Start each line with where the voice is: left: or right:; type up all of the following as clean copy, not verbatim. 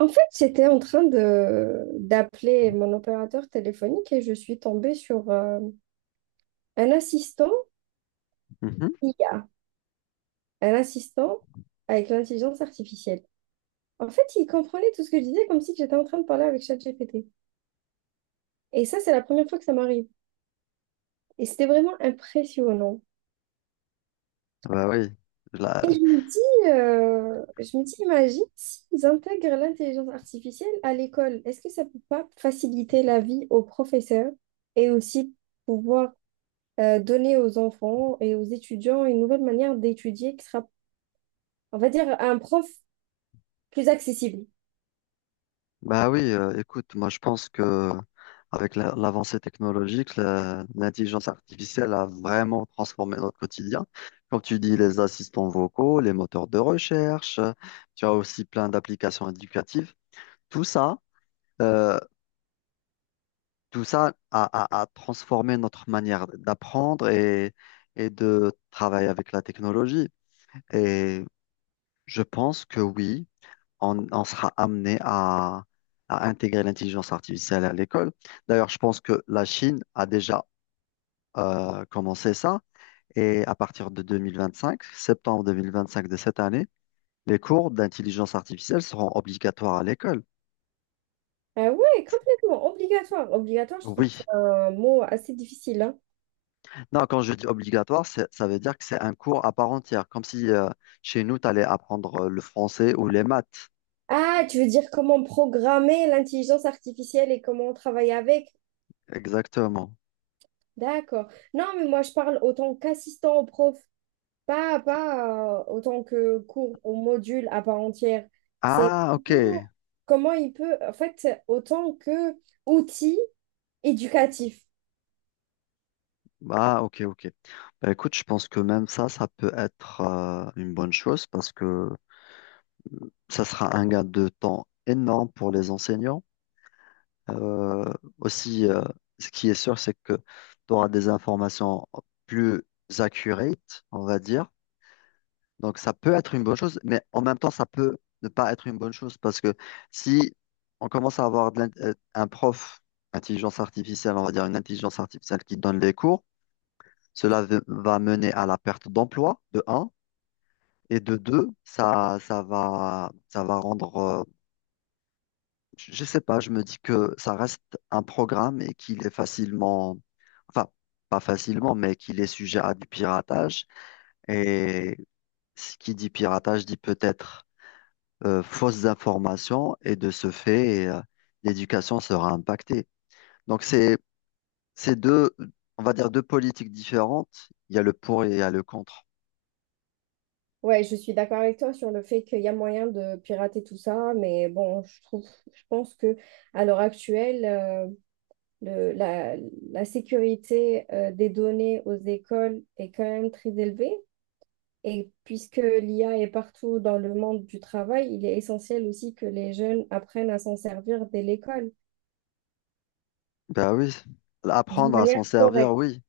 right: En fait, j'étais en train de d'appeler mon opérateur téléphonique et je suis tombée sur un assistant
left: Mhm.
right: IA, un assistant avec l'intelligence artificielle. En fait, il comprenait tout ce que je disais comme si j'étais en train de parler avec ChatGPT. Et ça, c'est la première fois que ça m'arrive. Et c'était vraiment impressionnant.
left: Bah oui,
right: Et
left: La-
right: je me dis, imagine s'ils intègrent l'intelligence artificielle à l'école, est-ce que ça peut pas faciliter la vie aux professeurs et aussi pouvoir donner aux enfants et aux étudiants une nouvelle manière d'étudier qui sera, on va dire, un prof plus accessible.
left: écoute, moi je pense que avec l'avancée technologique, l'intelligence artificielle a vraiment transformé notre quotidien. Comme tu dis, les assistants vocaux, les moteurs de recherche, tu as aussi plein d'applications éducatives. Tout ça, euh, tout ça a transformé notre manière d'apprendre et de travailler avec la technologie. Et je pense que oui. On sera amené à intégrer l'intelligence artificielle à l'école. D'ailleurs, je pense que la Chine a déjà commencé ça et à partir de 2025, septembre 2025 de cette année, les cours d'intelligence artificielle seront obligatoires à l'école.
right: Ah ouais, complètement, obligatoire. Obligatoire, je trouve que
left: Oui.
right: c'est un mot assez difficile, hein.
left: Non, quand je dis obligatoire, ça veut dire que c'est un cours à part entière, comme si chez nous, tu allais apprendre le français ou les maths.
right: Ah, tu veux dire comment programmer l'intelligence artificielle et comment travailler avec?
left: Exactement.
right: D'accord. Non, mais moi, je parle autant qu'assistant au prof, pas autant que cours au module à part entière. C'est
left: Ah, ok.
right: comment comment il peut, en fait, autant que outil éducatif.
left: Ah, ok, ok. Bah, écoute, je pense que même ça, ça peut être une bonne chose parce que ça sera un gain de temps énorme pour les enseignants. Euh, aussi, ce qui est sûr, c'est que tu auras des informations plus accurate, on va dire. Donc, ça peut être une bonne chose, mais en même temps, ça peut ne pas être une bonne chose parce que si on commence à avoir un prof, intelligence artificielle, on va dire une intelligence artificielle qui donne les cours, cela va mener à la perte d'emploi, de un, et de deux, ça va rendre, je sais pas, je me dis que ça reste un programme et qu'il est facilement, enfin, pas facilement, mais qu'il est sujet à du piratage. Et ce qui dit piratage dit peut-être fausses informations, et de ce fait, l'éducation sera impactée. Donc c'est, c'est deux, on va dire deux politiques différentes. Il y a le pour et il y a le contre.
right: Ouais, je suis d'accord avec toi sur le fait qu'il y a moyen de pirater tout ça, mais bon, je trouve, je pense que à l'heure actuelle, le- la, la sécurité des données aux écoles est quand même très élevée. Et puisque l'IA est partout dans le monde du travail, il est essentiel aussi que les jeunes apprennent à s'en servir dès l'école,
left: Ben oui,
right: d'une
left: apprendre à s'en
right: manière
left: servir,
right: correcte.
left: oui.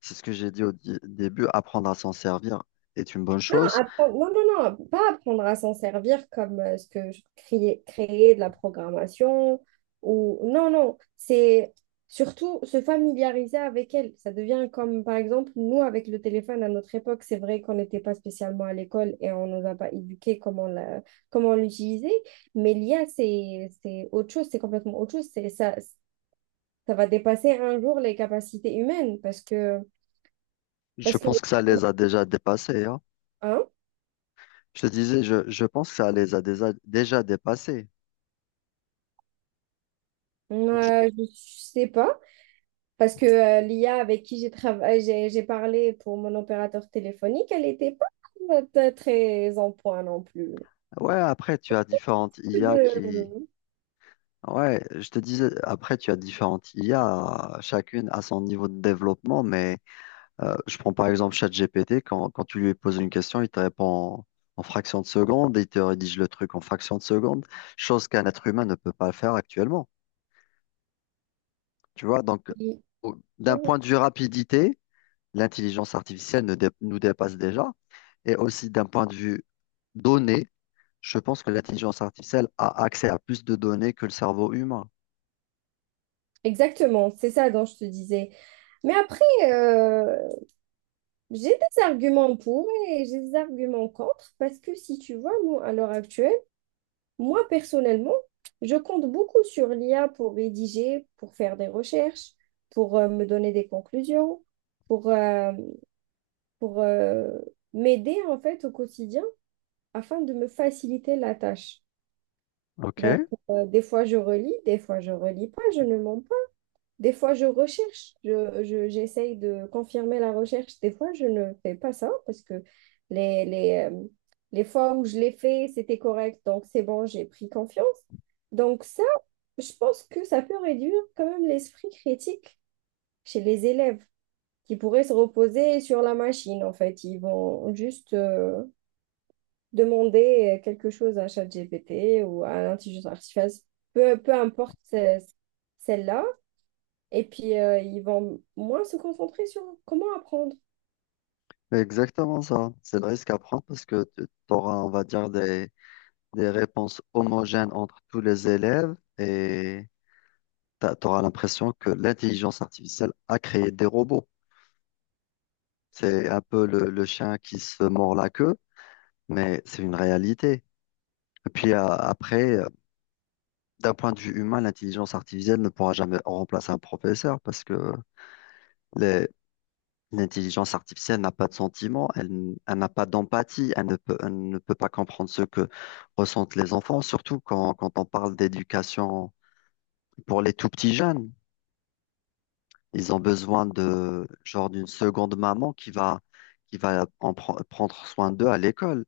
left: C'est ce que j'ai dit au début, apprendre à s'en servir est une bonne
right: Non,
left: chose.
right: non, non, non, pas apprendre à s'en servir comme ce que je créais, créer de la programmation ou non, non, c'est surtout se familiariser avec elle. Ça devient comme, par exemple, nous avec le téléphone à notre époque, c'est vrai qu'on n'était pas spécialement à l'école et on ne nous a pas éduqué comment comment l'utiliser, mais l'IA, c'est autre chose, c'est complètement autre chose. C'est, ça va dépasser un jour les capacités humaines
left: Je
right: parce que,
left: pense que ça les a déjà dépassés, hein.
right: hein,
left: Je te disais, je pense que ça les a déjà, déjà dépassés.
right: je sais pas. Parce que l'IA avec qui j'ai travaillé, j'ai parlé pour mon opérateur téléphonique, elle n'était pas très en point non plus.
left: Ouais, après, tu as différentes IA qui...
right: de-
left: Ouais, je te disais, après, tu as différentes IA, chacune à son niveau de développement, mais... je prends par exemple ChatGPT, quand tu lui poses une question, il te répond en, en fraction de seconde, il te rédige le truc en fraction de seconde, chose qu'un être humain ne peut pas faire actuellement. Tu vois, donc
right: Oui.
left: d'un point de vue rapidité, l'intelligence artificielle ne dé- nous dépasse déjà, et aussi d'un point de vue données, je pense que l'intelligence artificielle a accès à plus de données que le cerveau humain.
right: Exactement, c'est ça dont je te disais. Mais après, euh, j'ai des arguments pour et j'ai des arguments contre parce que si tu vois, nous, à l'heure actuelle, moi personnellement, je compte beaucoup sur l'IA pour rédiger, pour faire des recherches, pour me donner des conclusions, pour euh, pour m'aider en fait au quotidien afin de me faciliter la tâche.
left: Ok,
right: Donc, des fois je relis, des fois je relis pas, je ne mens pas. Des fois je recherche, j'essaye de confirmer la recherche. Des fois je ne fais pas ça parce que les, les, euh, les fois où je l'ai fait, c'était correct. Donc, c'est bon, j'ai pris confiance. Donc, ça, je pense que ça peut réduire quand même l'esprit critique chez les élèves qui pourraient se reposer sur la machine, en fait. Ils vont juste demander quelque chose à ChatGPT ou à l'intelligence artificielle, peu importe celle-là. Et puis, ils vont moins se concentrer sur comment apprendre.
left: c'est exactement ça. C'est le risque à prendre parce que tu auras, on va dire, des réponses homogènes entre tous les élèves et tu auras l'impression que l'intelligence artificielle a créé des robots. C'est un peu le chien qui se mord la queue, mais c'est une réalité. Et puis après, d'un point de vue humain, l'intelligence artificielle ne pourra jamais remplacer un professeur parce que les- l'intelligence artificielle n'a pas de sentiments, elle n'a pas d'empathie, elle ne peut pas comprendre ce que ressentent les enfants, surtout quand on parle d'éducation pour les tout petits jeunes. Ils ont besoin de genre d'une seconde maman qui va en prendre soin d'eux à l'école.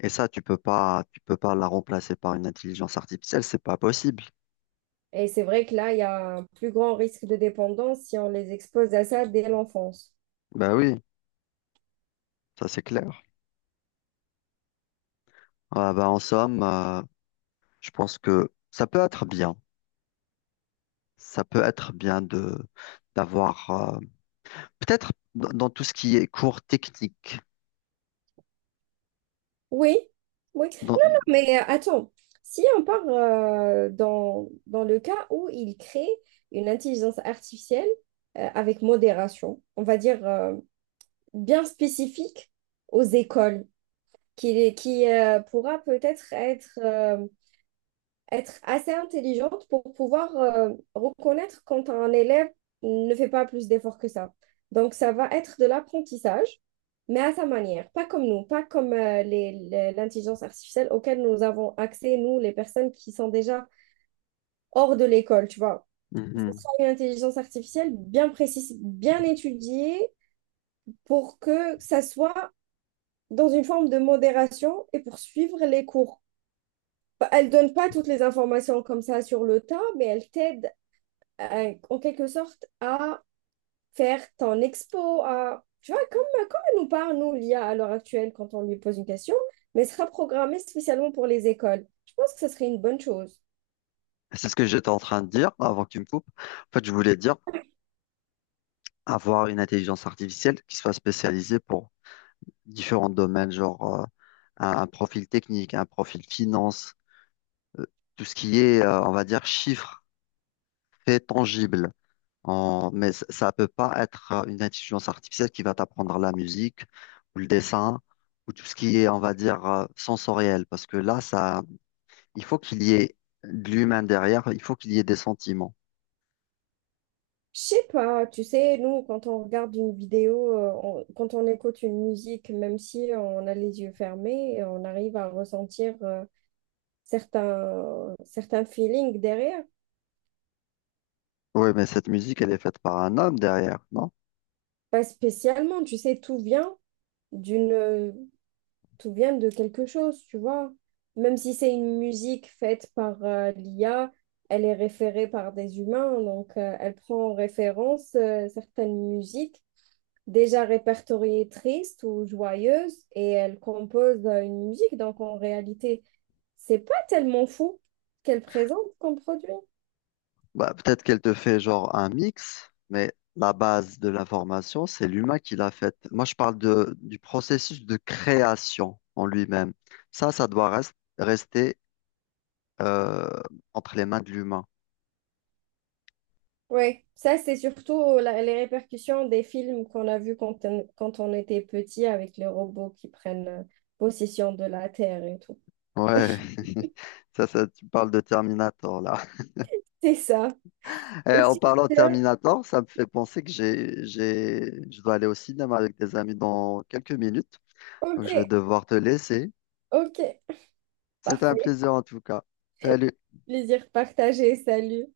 left: Et ça, tu peux pas la remplacer par une intelligence artificielle, c'est pas possible.
right: Et c'est vrai que là, il y a un plus grand risque de dépendance si on les expose à ça dès l'enfance.
left: Bah oui, ça c'est clair. Ah bah en somme, je pense que ça peut être bien. Ça peut être bien de d'avoir peut-être dans tout ce qui est cours technique.
right: Oui, oui. Non,
left: Dans...
right: non, mais attends, si on part dans le cas où ils créent une intelligence artificielle avec modération, on va dire bien spécifique aux écoles. Qui qui pourra peut-être être assez intelligente pour pouvoir reconnaître quand un élève ne fait pas plus d'efforts que ça. Donc, ça va être de l'apprentissage, mais à sa manière, pas comme nous, pas comme l'intelligence artificielle auquel nous avons accès, nous, les personnes qui sont déjà hors de l'école, tu vois. Ce
left: Mhm.
right: sera une intelligence artificielle bien précise, bien étudiée pour que ça soit dans une forme de modération et pour suivre les cours. Bah, elle donne pas toutes les informations comme ça sur le tas, mais elle t'aide en quelque sorte à faire ton expo, à... Tu vois, comme, comme elle nous parle, nous, l'IA, à l'heure actuelle, quand on lui pose une question, mais elle sera programmée spécialement pour les écoles. Je pense que ce serait une bonne chose.
left: C'est ce que j'étais en train de dire avant que tu me coupes. En fait, je voulais dire avoir une intelligence artificielle qui soit spécialisée pour différents domaines, genre un profil technique, un profil finance, euh, tout ce qui est, on va dire, chiffres, faits tangibles. Mais ça peut pas être une intelligence artificielle qui va t'apprendre la musique ou le dessin ou tout ce qui est, on va dire, sensoriel, parce que là, ça, il faut qu'il y ait de l'humain derrière, il faut qu'il y ait des sentiments.
right: Je sais pas, tu sais, nous, quand on regarde une vidéo, quand on écoute une musique, même si on a les yeux fermés, on arrive à ressentir certains feelings derrière.
left: Oui, mais cette musique, elle est faite par un homme derrière, non?
right: Pas spécialement, tu sais, tout vient. D'une tout vient de quelque chose, tu vois. Même si c'est une musique faite par l'IA, elle est référée par des humains, donc elle prend en référence certaines musiques déjà répertoriées tristes ou joyeuses et elle compose une musique. Donc en réalité, c'est pas tellement fou qu'elle présente comme produit.
left: Bah, peut-être qu'elle te fait genre un mix, mais la base de l'information, c'est l'humain qui l'a faite. Moi, je parle du processus de création en lui-même. Ça doit rester euh, entre les mains de l'humain.
right: Oui, ça c'est surtout les répercussions des films qu'on a vus quand on était petit avec les robots qui prennent possession de la Terre et tout.
left: Ouais, ça, tu parles de Terminator là.
right: C'est ça.
left: Eh,
right: Et
left: en
right: sur
left: parlant de
right: ce,
left: Terminator, ça me fait penser que je dois aller au cinéma avec des amis dans quelques minutes.
right: ok,
left: Donc, je vais devoir te laisser.
right: ok,
left: C'était un
right: parfait.
left: plaisir en tout cas. Salut.
right: Plaisir partagé, salut.